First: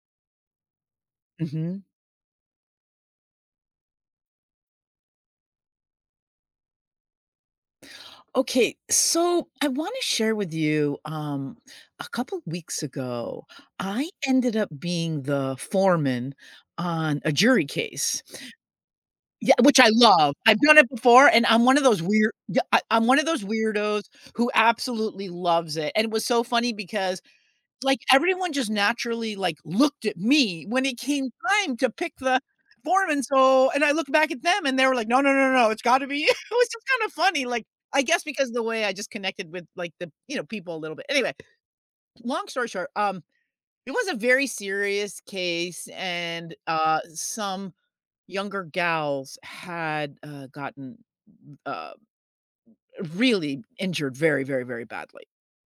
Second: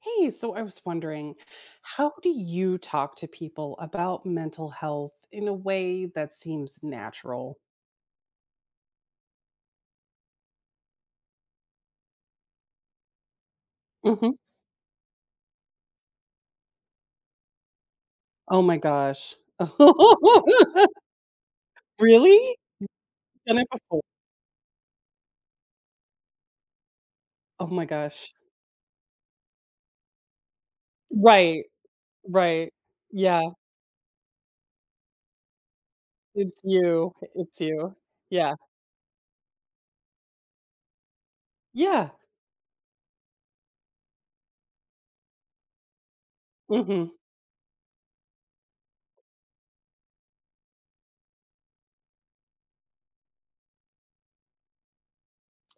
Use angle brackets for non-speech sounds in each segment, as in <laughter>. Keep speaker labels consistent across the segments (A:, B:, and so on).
A: Hey, so I was wondering,
B: Mhm.
A: how do you talk to people about mental health in a way that seems natural?
B: Okay, so I want to share with you, a couple weeks ago, I
A: Mhm.
B: ended up being the foreman on a jury case.
A: Oh my gosh.
B: Yeah,
A: <laughs>
B: which I love. I've done it before, and I'm one of those weird
A: Really?
B: yeah, I I'm one of those
A: Done it
B: weirdos
A: before.
B: who absolutely loves it, and it was so funny because
A: Oh my
B: like,
A: gosh.
B: everyone just naturally, like, looked at me when it came
A: Right,
B: time to pick the
A: right.
B: form, and
A: Yeah,
B: so and I looked back at them, and they were like, "No, no, no, no, it's gotta be you." <laughs> It
A: it's
B: was just kinda
A: you.
B: funny,
A: It's
B: like,
A: you.
B: I guess because
A: Yeah.
B: the way I just connected with, like, the people a little bit. Anyway,
A: Yeah.
B: long story short, it was a very serious case, and,
A: Mhm.
B: some younger gals had, gotten, uh, really injured very, very, very badly.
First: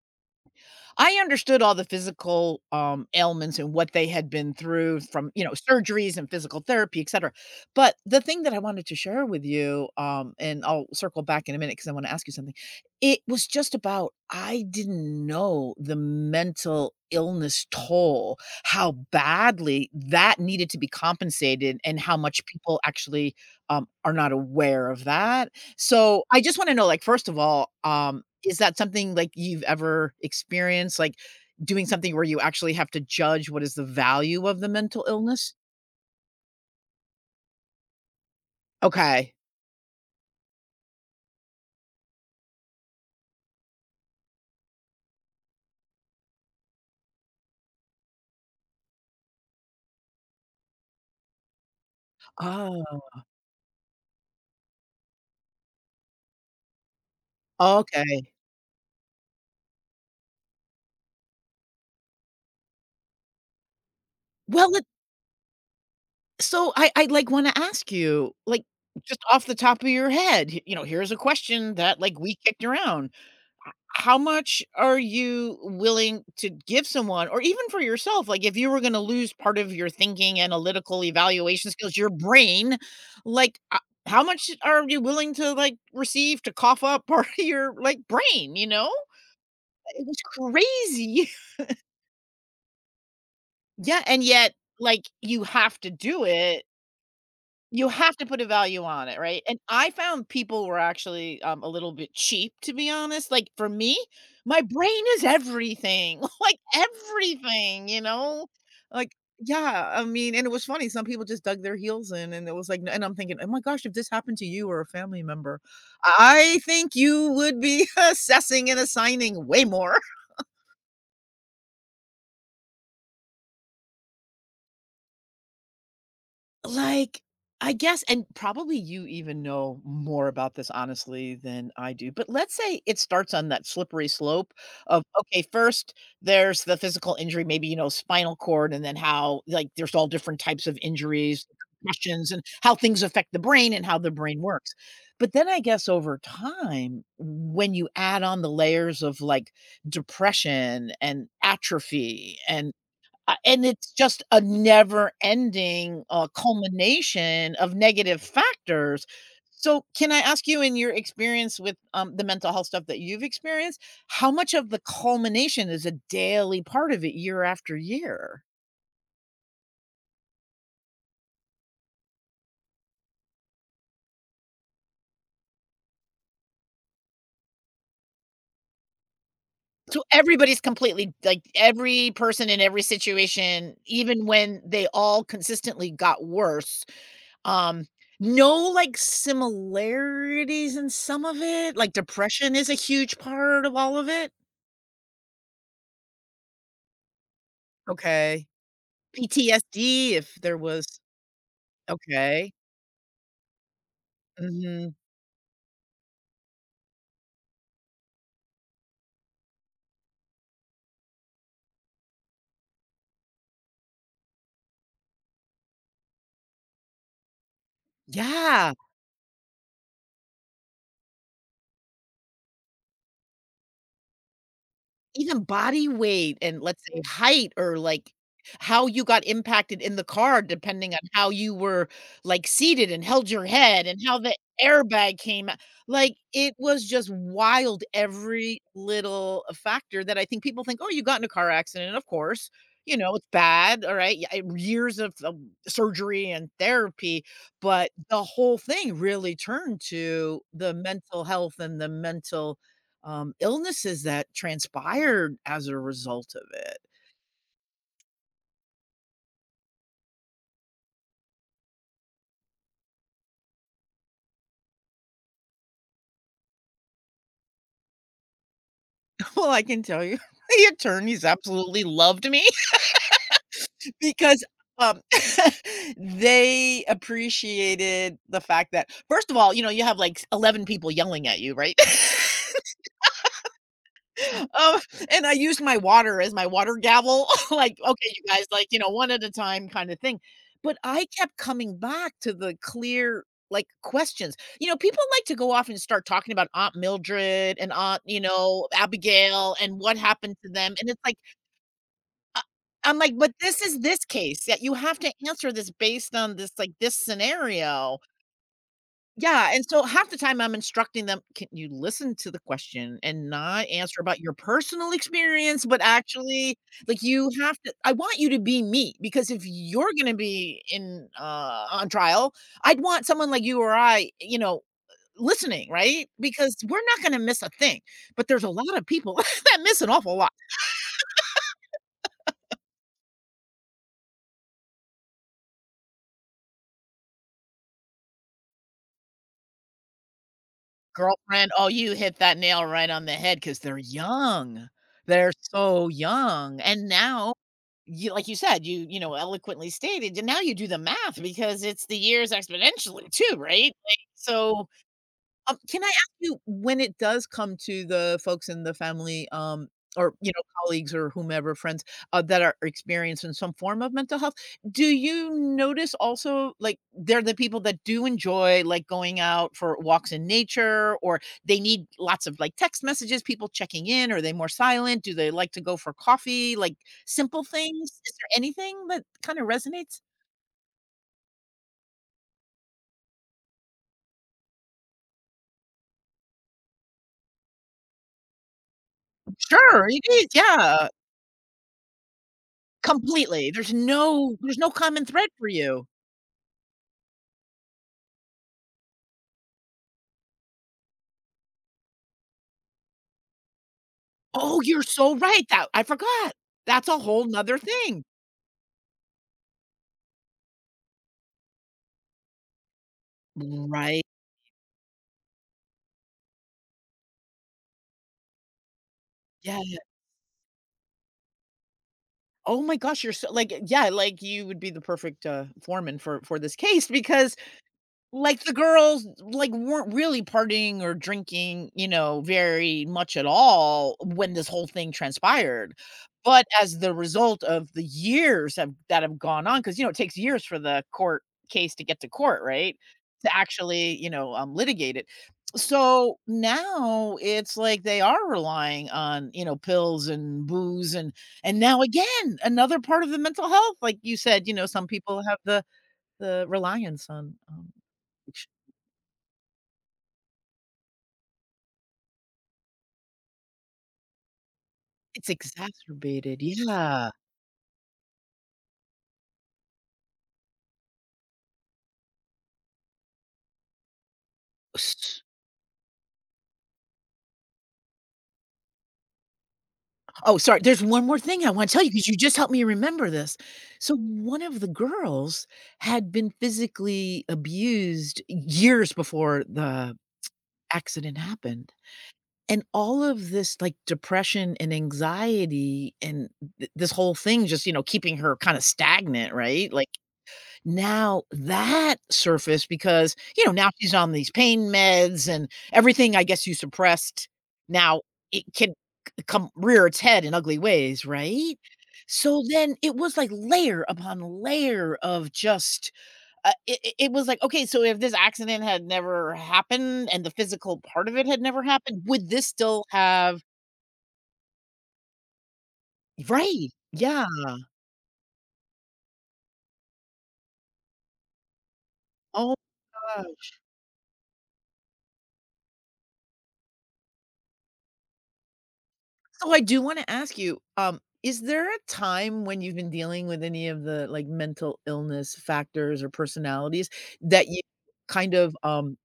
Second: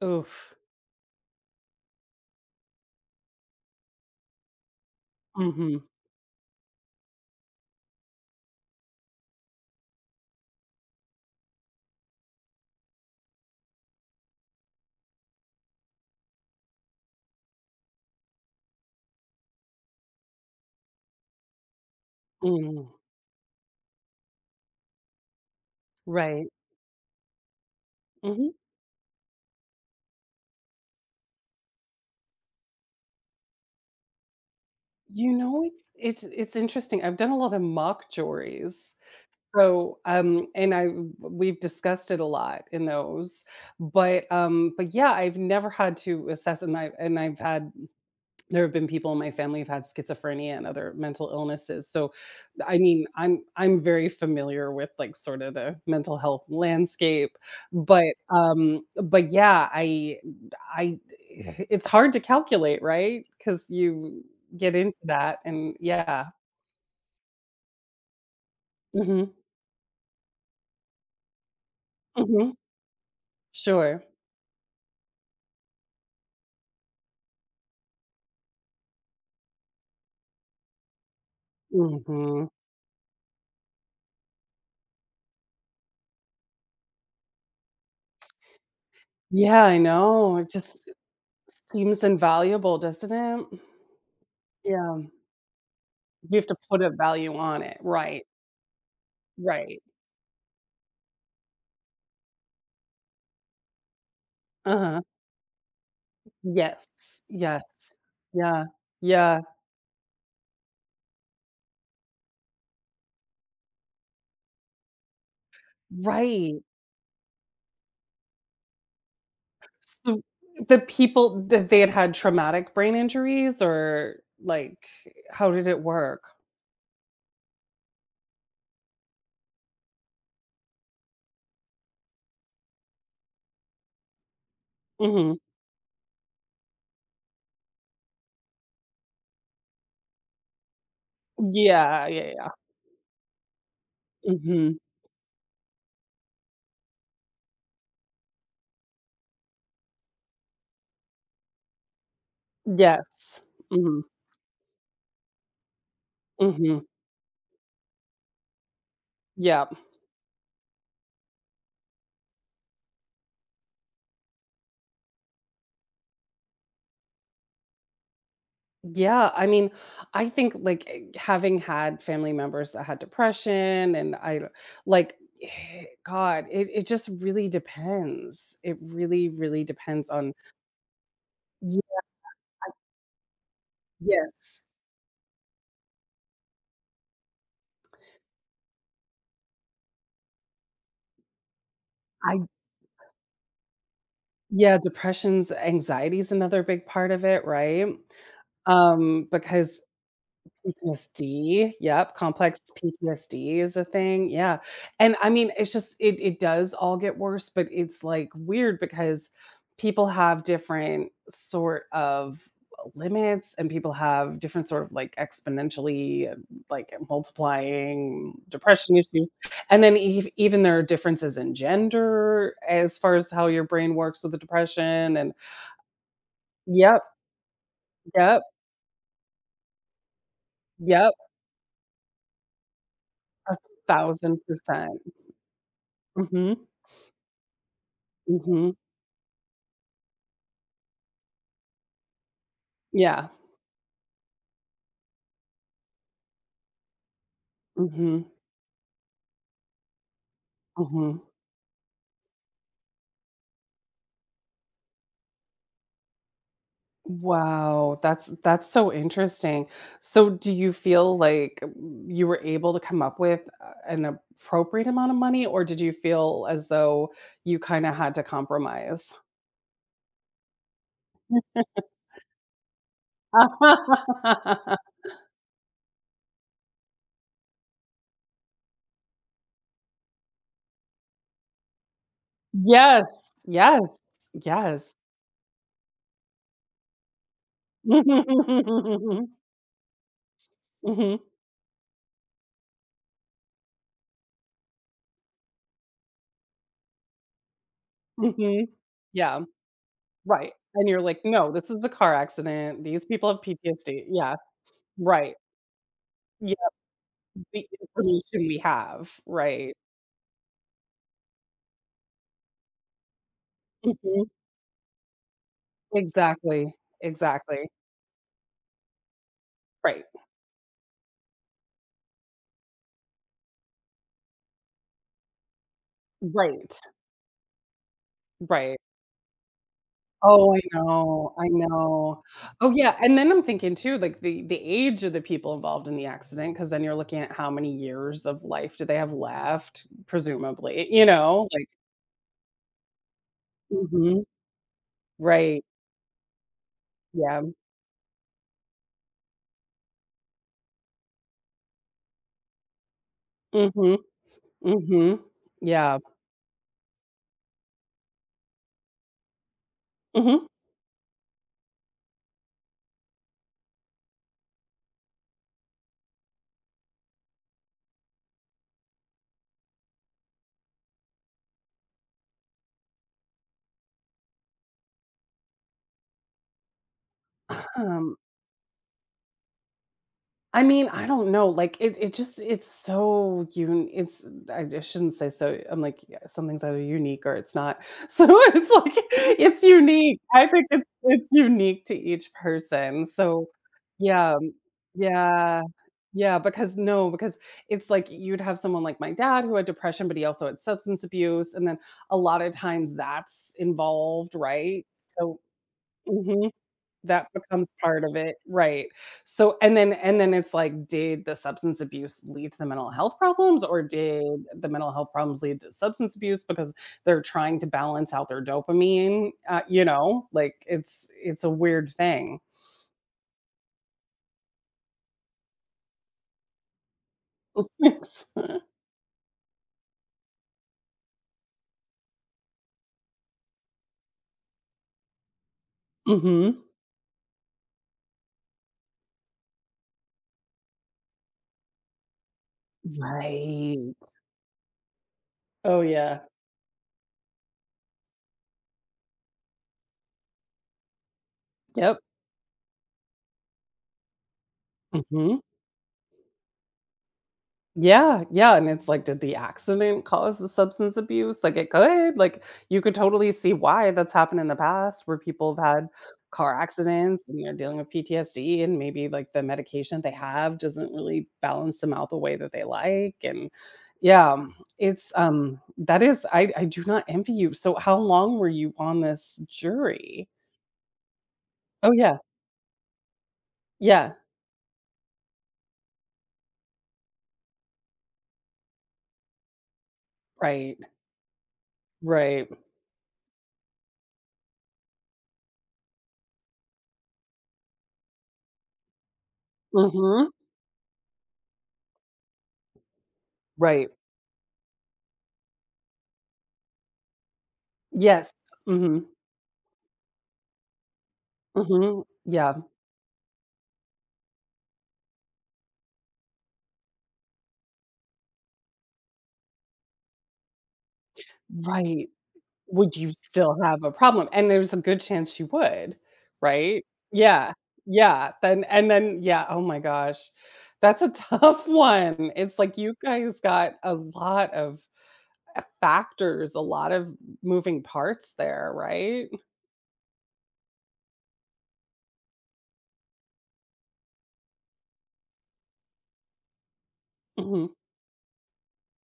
A: Oof.
B: I understood all the physical, ailments and what they had been through from, you know,
A: Mhm.
B: surgeries and physical therapy, et cetera. But the thing that I wanted to share with you, and I'll circle back in a minute because I wanna ask you something. It was just about I didn't know the mental illness toll, how badly that needed to be compensated and how much people
A: Mm.
B: actually, are not aware of that. So, I
A: Right.
B: just wanna know, like, first of all,
A: Mhm.
B: is that something, like, you've ever experienced, like, doing something where you actually have to judge what is the value of the mental
A: You
B: illness?
A: know, it's interesting. I've done a lot of mock juries.
B: Okay.
A: So, and I we've discussed it a lot in those, but yeah, I've never had to assess and I've had there have been people in my family who've had schizophrenia and other mental illnesses. So, I
B: Oh,
A: mean, I'm very familiar with, like, sort of the mental health landscape, but,
B: okay.
A: but yeah, I it's hard to calculate, right? Because you
B: Well,
A: get
B: it
A: into that and yeah.
B: so I, like, wanna ask you, like, just
A: Mhm.
B: off the top of your head, h you know, here's a question that, like, we
A: Mhm.
B: kicked around.
A: Sure.
B: How much are you willing to give someone, or even for yourself, like, if you were going to lose part of your thinking, analytical evaluation skills, your
A: Mhm.
B: brain, like, how much are you willing to, like, receive to cough up <laughs> part of your, like, brain, you know?
A: Yeah, I
B: It was
A: know. It just
B: crazy.
A: seems invaluable, doesn't it?
B: <laughs> Yeah, and yet, like,
A: Yeah.
B: you have to do
A: You have to
B: it.
A: put a value on it.
B: You have
A: Right.
B: to put a value on it, right? And
A: Right.
B: I found people were actually, a little bit cheap, to be honest. Like, for me, my
A: Uh-huh.
B: brain is everything, <laughs> like,
A: Yes.
B: everything,
A: Yes.
B: you know?
A: Yeah.
B: Like,
A: Yeah.
B: yeah, I mean, and it was funny, some people just dug their heels in, and it was like, and I'm thinking, "Oh my gosh, if this happened to you or a family member, I
A: Right.
B: think you would be <laughs> assessing and assigning way more."
A: So the people that they had had traumatic brain injuries or, like, how did it work?
B: Like, I guess, and probably you even know more about this honestly than I do, but let's say it starts on that slippery slope of,
A: Mhm.
B: okay, first there's the physical injury, maybe, you know, spinal cord, and then how, like, there's all different types of injuries,
A: Yeah, yeah,
B: concussions, and
A: yeah.
B: how things affect the brain and how the brain works.
A: Mhm.
B: But then I guess over time, when you add on the layers of, like, depression and atrophy and uh,
A: Yes.
B: and it's
A: Mhm.
B: just a never ending,
A: Mhm.
B: culmination of negative factors.
A: Yeah.
B: So, can I ask you, in your experience with, the mental health stuff that you've experienced, how much of the culmination is a daily part of it year after year?
A: Yeah, I mean, I think, like, having had family members that had depression and like God, it just really depends. It really, really
B: So
A: depends on
B: everybody's completely, like,
A: Ye-
B: every person in every situation, even when
A: yes.
B: they all consistently got worse, um, no, like, similarities in some of it? Like,
A: I
B: depression is a huge part of all of it?
A: yeah, depression's, anxiety's another big part of it, right?
B: Okay.
A: Because
B: PTSD if there was.
A: PTSD, yep,
B: Okay.
A: complex PTSD is a thing, yeah,
B: Mhm.
A: and I mean, it's just it does all get worse, but it's, like, weird because people have different sort of limits and people have different sort of, like, exponentially, like, multiplying
B: Yeah.
A: depression issues, and then even there are differences in gender as far as how your brain works with the depression and
B: Even body weight and, let's say,
A: yep,
B: height, or, like,
A: yep,
B: how you got impacted in the car depending on
A: yep,
B: how you were, like, seated and held your head and how the
A: 1,000%.
B: airbag came out. Like, it
A: Mhm,
B: was just wild, every
A: mhm.
B: little factor that I think people think, "Oh, you got in a car accident. And of course, you know, it's
A: Yeah.
B: bad." All right. Yeah, years of surgery and therapy. But the
A: Mhm.
B: whole thing really turned to the
A: Mhm.
B: mental health and the mental, illnesses that transpired as a result of it. <laughs>
A: Wow, that's so interesting. So do you feel like you were able to come up with a an appropriate amount of money, or did you feel as though you kinda had to compromise?
B: Well, I can tell you, <laughs> the attorneys absolutely loved me <laughs> because, um,
A: <laughs>
B: <laughs> they appreciated the fact that, first of all, you know, you have, like, 11 people yelling at you, right? <laughs>
A: Yes, yes,
B: Oh,
A: yes.
B: and I used my water as my water gavel, <laughs> like, "Okay, you
A: <laughs>
B: guys, like, you know, one at
A: Mhm,
B: a time kinda thing." But I
A: mhm,
B: kept coming back to the clear, like, questions. You know, people like to go off and start talking about Aunt Mildred and Aunt, you
A: mhm.
B: know,
A: Yeah,
B: Abigail and what happened to
A: right,
B: them,
A: and
B: and it's
A: you're
B: like,
A: like, "No, this is a car
B: uh
A: accident.
B: I'm
A: These
B: like,
A: people
B: "But
A: have
B: this is this
A: PTSD." Yeah,
B: case that you have to
A: right.
B: answer this based on, this, like, this
A: The
B: scenario."
A: information we have,
B: Yeah, and
A: right.
B: so half the time I'm instructing them, "Can you listen to the question and not answer about
A: Mhm.
B: your personal experience, but actually,
A: Exactly,
B: like, you have
A: exactly.
B: to I want you to be me, because if you're
A: Right,
B: gonna be in, on trial, I'd want someone like you or I, you know, listening, right? Because
A: right,
B: we're not gonna miss a thing, but there's a lot
A: right.
B: of people <laughs> that miss an awful lot."
A: Oh, I know, I know. Oh, yeah, and then I'm thinking too, like, the age of the people involved in the accident, because then you're looking at how many years of life do they have left, presumably, you know,
B: Girlfriend, oh,
A: like
B: you hit that nail right on the head, because 'cause they're
A: Mhm.
B: young. They're
A: Right.
B: so young, and now
A: Yeah.
B: you like you said, you eloquently stated, and now you do the math because it's the years exponentially too, right?
A: Mhm,
B: Like, so,
A: mhm.
B: can I
A: Yeah.
B: ask you, when it does come to the folks in the family, or, you know,
A: Mhm.
B: colleagues or whomever, friends, that are experiencing some form of mental health, do you notice also, like, they're the people that do enjoy, like, going out for walks in nature, or they need lots of, like, text messages, people checking in? Are they more silent? Do they like to go for coffee? Like, simple things? Is
A: Um
B: there anything that kinda resonates?
A: I mean, I don't know, like, it just it's so un it's I shouldn't say so. I'm like, yeah, something's either unique or it's not. <laughs> So, it's like, it's
B: Sure, it
A: unique.
B: is,
A: I think it's
B: yeah,
A: it's unique to each person, so
B: completely. There's no
A: yeah,
B: there's no common thread for
A: yeah,
B: you.
A: yeah, because no, because it's like you'd have someone like my dad who had depression, but he also had substance abuse, and then a lot of times that's involved,
B: Oh, you're
A: right?
B: so
A: So
B: right, that I forgot.
A: mhm.
B: That's a whole whole
A: That
B: 'nother
A: becomes
B: thing.
A: part of it, right. So and then it's like, did the substance abuse lead to the mental health problems, or
B: Right.
A: did the mental health problems lead to substance abuse because they're trying to balance out their dopamine,
B: Yeah.
A: you know, like, it's a weird thing.
B: Oh
A: <laughs>
B: my gosh, you're so, like, yeah, like, you would be the perfect, foreman for this case because,
A: Yes.
B: like, the girls, like, weren't really partying or drinking, you know, very much at all when this whole thing transpired, but
A: Mhm.
B: as the result of the years have that have gone on, because, you know, it takes years for the court case to get to court, right? To
A: Right.
B: actually, you know, litigate it.
A: Oh,
B: So,
A: yeah.
B: now it's like they are relying on, you know, pills and booze, and now
A: Yep.
B: again, another part of the mental health, like you said, you know, some people have
A: Mhm.
B: the reliance on,
A: Yeah, yeah, and it's like, did the accident cause the substance abuse? Like, it could. Like, you could totally see why that's happened in the past where
B: it's
A: people have had
B: exacerbated,
A: car
B: yeah.
A: accidents and they're dealing with PTSD, and maybe, like, the medication they have doesn't really balance them out the way that they like. And yeah, it's
B: S
A: that is I do not envy you. So how long were you on this jury?
B: Oh, sorry, there's one more thing I wanna tell you
A: Oh
B: because you
A: yeah.
B: just helped me remember this. So
A: Yeah.
B: one of the girls had been physically abused years before the
A: Right.
B: accident happened,
A: Right.
B: and all of this, like, depression and anxiety and th this whole thing just, you know, keeping her kinda stagnant, right? Like,
A: Mhm.
B: now that surfaced because, you know, now
A: Right.
B: she's on these pain meds and everything, I guess, you suppressed, now
A: Yes.
B: it can
A: Mhm.
B: c come rear its head in ugly ways, right?
A: Mhm.
B: So
A: Yeah.
B: then it was like layer upon layer of just, it was like, okay, so if this accident had never happened and the physical part of it had never happened,
A: Right.
B: would this still
A: Would you
B: have.
A: still have a problem? And there's a good chance you would,
B: Right,
A: right?
B: yeah,
A: Yeah. Yeah. Then and then yeah, oh my gosh. That's a tough <laughs> one.
B: oh.
A: It's like you guys got a lot of factors, a lot of moving parts there, right?
B: So I do wanna ask you, is there a time when you've been dealing with any of the, like, mental illness factors or personalities that you
A: Mhm.
B: kind of,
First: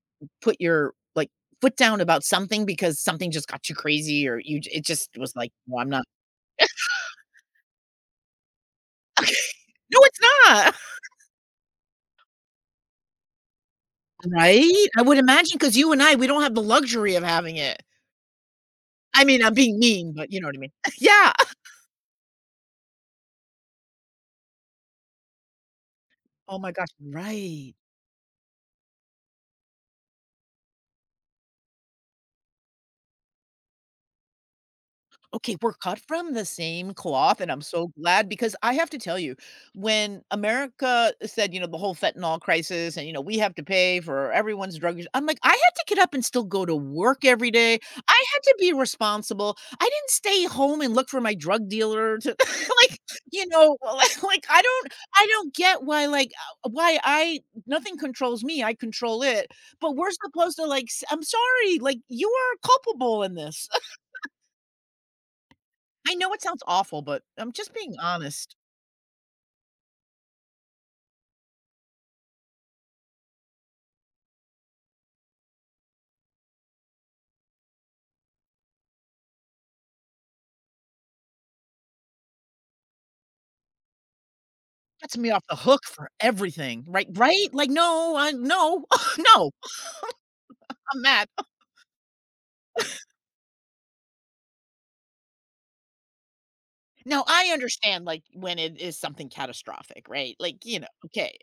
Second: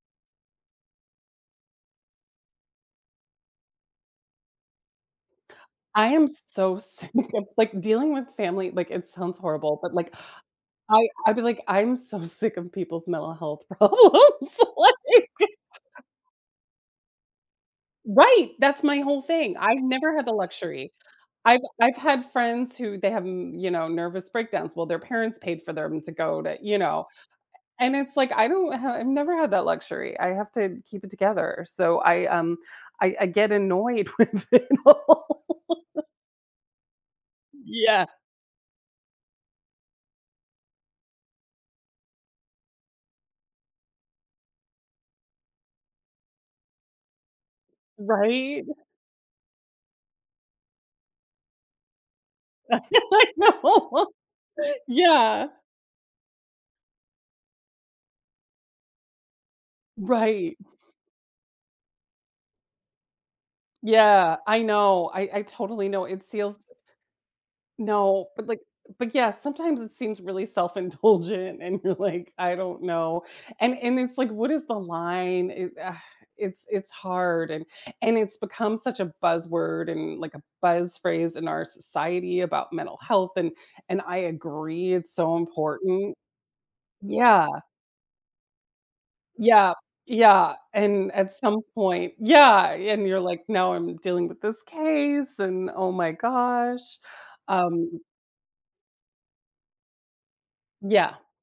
B: put your, like, foot down about something because something just got you crazy, or you j it just was like, "No, I'm not."
A: I am so <laughs> sick of, like, dealing with family, like, it
B: <laughs> Okay.
A: sounds horrible, but
B: No,
A: like
B: it's not. <laughs>
A: I'd be like, I'm so sick of people's mental health problems. <laughs>
B: Right? I would
A: Like
B: imagine, because you and I, we don't have the luxury of having it.
A: right, that's my whole
B: I mean, I'm
A: thing.
B: being
A: I've
B: mean,
A: never had
B: but
A: the
B: you know what I mean.
A: luxury.
B: <laughs> Yeah.
A: I've had friends who they have, mm, you know, nervous breakdowns. Well, their parents paid for them to go
B: Oh
A: to
B: my
A: you
B: gosh,
A: know,
B: right.
A: and it's like I don't ha I've never had that luxury. I have to keep it together. So I, I get annoyed <laughs> with it all.
B: Okay, we're cut from the same cloth, and I'm so
A: Yeah,
B: glad, because I have to tell you, when America said, you know, the whole fentanyl crisis and, you know, we have to pay for everyone's drug use, I'm like, I had to get up and still go to work every day. I had to
A: right?
B: be responsible. I didn't stay home and look for my drug dealer to <laughs> like,
A: <laughs> I
B: you know,
A: know.
B: <laughs> like, I
A: <laughs>
B: don't I
A: Yeah,
B: don't get why, like, why I nothing controls me, I control it. But we're supposed
A: right.
B: to, like, I'm sorry, like, you are culpable in this.
A: Yeah, I know. I totally know.
B: I
A: It
B: know it
A: seals
B: sounds awful, but I'm just being
A: no, but,
B: honest.
A: like but, yeah, sometimes it seems really self-indulgent, and you're like, "I don't know." And it's like, what is the line? It's hard, and it's become such a buzzword and, like, a buzz phrase in our society about mental health, and I agree, it's
B: Gets me
A: so
B: off the hook for
A: important.
B: everything, right
A: Yeah.
B: right? Like, no, I no, <laughs> no,
A: Yeah. Yeah,
B: I'm
A: and
B: mad.
A: at some point yeah, and you're like, "Now I'm dealing with this case, and oh my gosh."
B: Now I
A: Um,
B: understand, like, when it is something catastrophic, right? Like, you know,
A: yeah.
B: okay,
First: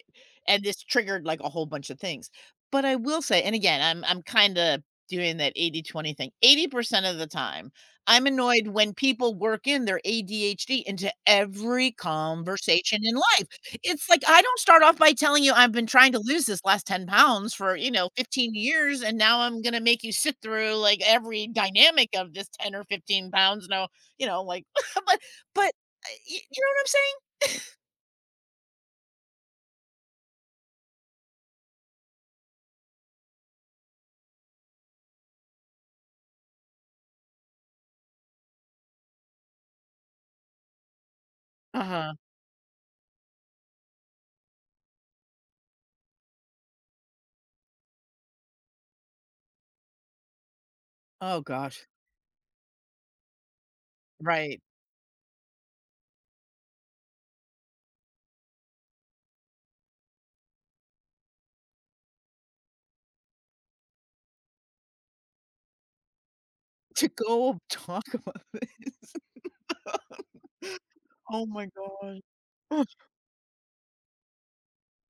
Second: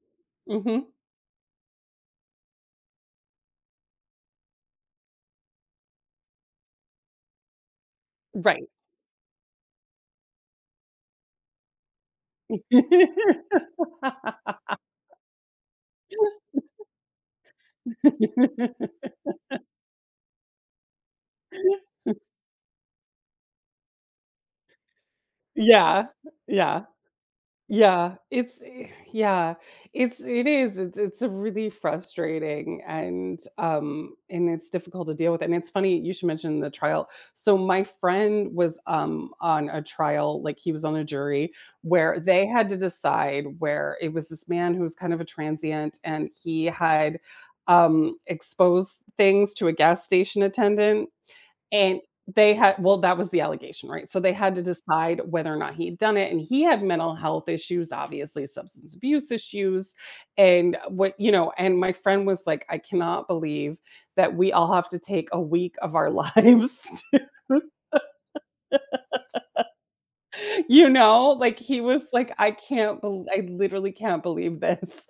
B: and this
A: Mhm.
B: triggered, like, a whole bunch of things. But I will say, and again, I'm kinda doing that 80/20 thing. 80% of the time, I'm annoyed
A: Right.
B: when people work in their ADHD into every conversation in life.
A: <laughs>
B: It's like, I don't start off by telling you, "I've been trying to lose this last 10 pounds for, you know, 15 years, and now I'm gonna make you sit through, like, every dynamic of this 10 or 15 pounds." No, you know, like, <laughs> but,
A: Yeah,
B: you know what
A: yeah,
B: I'm saying?
A: yeah, yeah, it's it is, it's really frustrating and it's difficult to deal with, and it's funny you should mention the trial. So my friend was, on a trial, like, he was on a jury
B: Uh-huh.
A: where they had to decide where it was this man who was kind of a transient and he had, exposed things to a gas station attendant.
B: Oh gosh.
A: And they had well, that was the allegation, right? So they had
B: Right.
A: to
B: <laughs>
A: decide whether or not he'd done it, and he had mental health issues, obviously substance abuse issues, and what you know, and my friend was like, "I cannot believe that we all have to take a week of our lives
B: To
A: <laughs>
B: go
A: to"
B: talk about this. <laughs>
A: <laughs> you know,
B: Oh
A: like,
B: my
A: he was
B: gosh.
A: like, "I
B: Oh
A: can't bel I literally can't believe this."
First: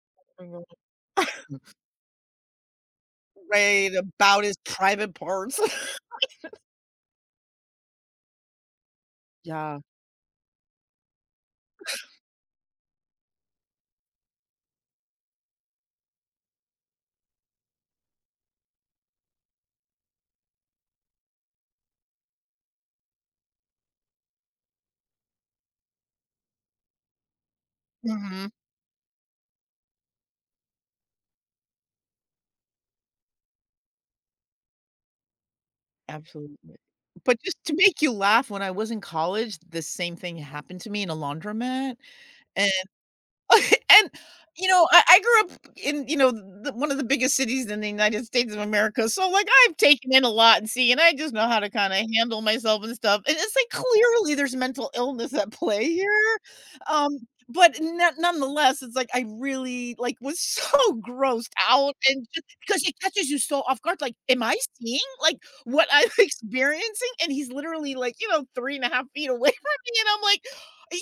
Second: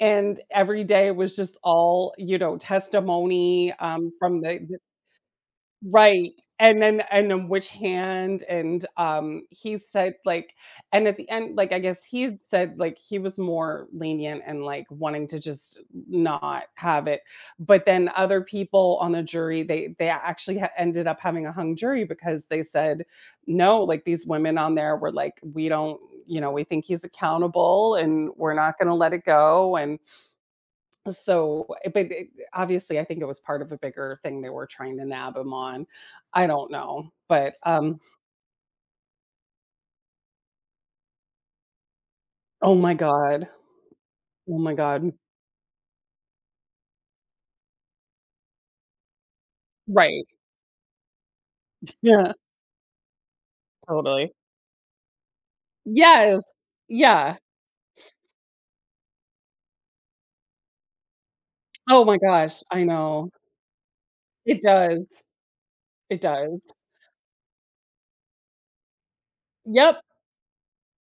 A: And
B: my
A: every day was just
B: god. <laughs>
A: all, you know, testimony,
B: Right,
A: from
B: about his
A: the
B: private parts. <laughs>
A: right, and then which hand, and, he
B: Yeah.
A: said, like and at the end, like, I guess he had said, like, he was more lenient and, like, wanting to just not have it, but then other people on the jury, they actually ha ended up having a hung jury because they said, "No," like, these women on there were like, "We don't" you know, "We think he's accountable, and
B: Mhm.
A: we're not gonna let it go," and so, but it, obviously, I think it was part of a bigger thing they were trying to nab him on. I don't
B: Absolutely.
A: know,
B: But
A: but
B: just to make you laugh, when I was in college, the same thing happened to me in a laundromat, and
A: oh my god,
B: <laughs> and,
A: oh
B: you
A: my
B: know, I
A: god,
B: I grew up in, you know, the one of the biggest cities in the United States of America, so, like, I've taken in
A: right?
B: a lot and see, and I just know how to
A: <laughs>
B: kinda
A: Yeah,
B: handle myself and stuff, and it's like,
A: totally.
B: clearly, there's mental illness at play here,
A: Yes,
B: um,
A: yeah.
B: but no nonetheless, it's like I really, like, was so <laughs> grossed out,
A: Oh my
B: and just
A: gosh,
B: because
A: I
B: it catches
A: know.
B: you so off guard, like, "Am I
A: It
B: seeing,
A: does.
B: like, what I'm <laughs>
A: It does.
B: experiencing?" And he's literally, like, you know, 3.5 feet away <laughs> from me,
A: Yep.
B: and I'm like,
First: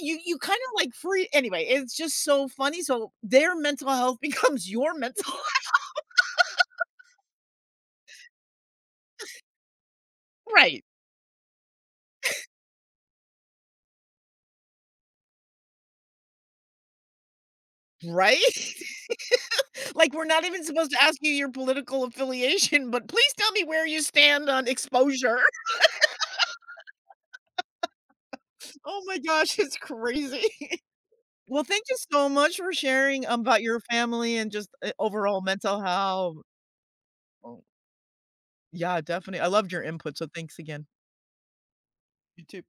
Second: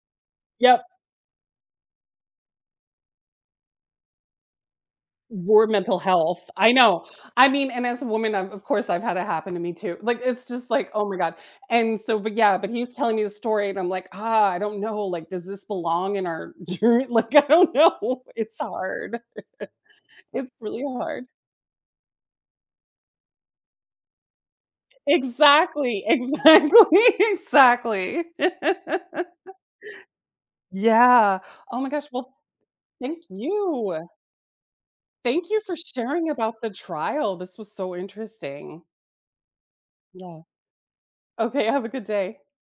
B: you kind of
A: Yep.
B: like free, anyway, it's just so funny, so their mental health <laughs> becomes your mental <laughs> health.
A: Your mental health. I know. I mean, and as a woman, I'm of course, I've had it happen to me too. Like, it's just
B: Right,
A: like, oh my god. And so, but yeah, but he's telling me the story, and I'm like, ah, I don't know. Like, does this belong in our journey? <laughs> Like, I don't know.
B: right?
A: It's
B: <laughs>
A: hard.
B: Like, we're not
A: It's
B: even
A: really
B: supposed to ask
A: hard.
B: you your political affiliation, but please tell me where you stand on exposure. <laughs>
A: Exactly. Exactly. <laughs> Exactly. <laughs>
B: Oh my gosh, it's crazy. <laughs>
A: Yeah.
B: Well,
A: Oh
B: thank
A: my
B: you
A: gosh.
B: so
A: Well,
B: much for
A: thank
B: sharing about your
A: you.
B: family and just, overall
A: Thank you for
B: mental
A: sharing
B: health.
A: about the trial. This
B: Oh,
A: was so interesting.
B: yeah, definitely. I loved your input, so
A: Yeah.
B: thanks again.
A: Okay. Have a good day.
B: You too.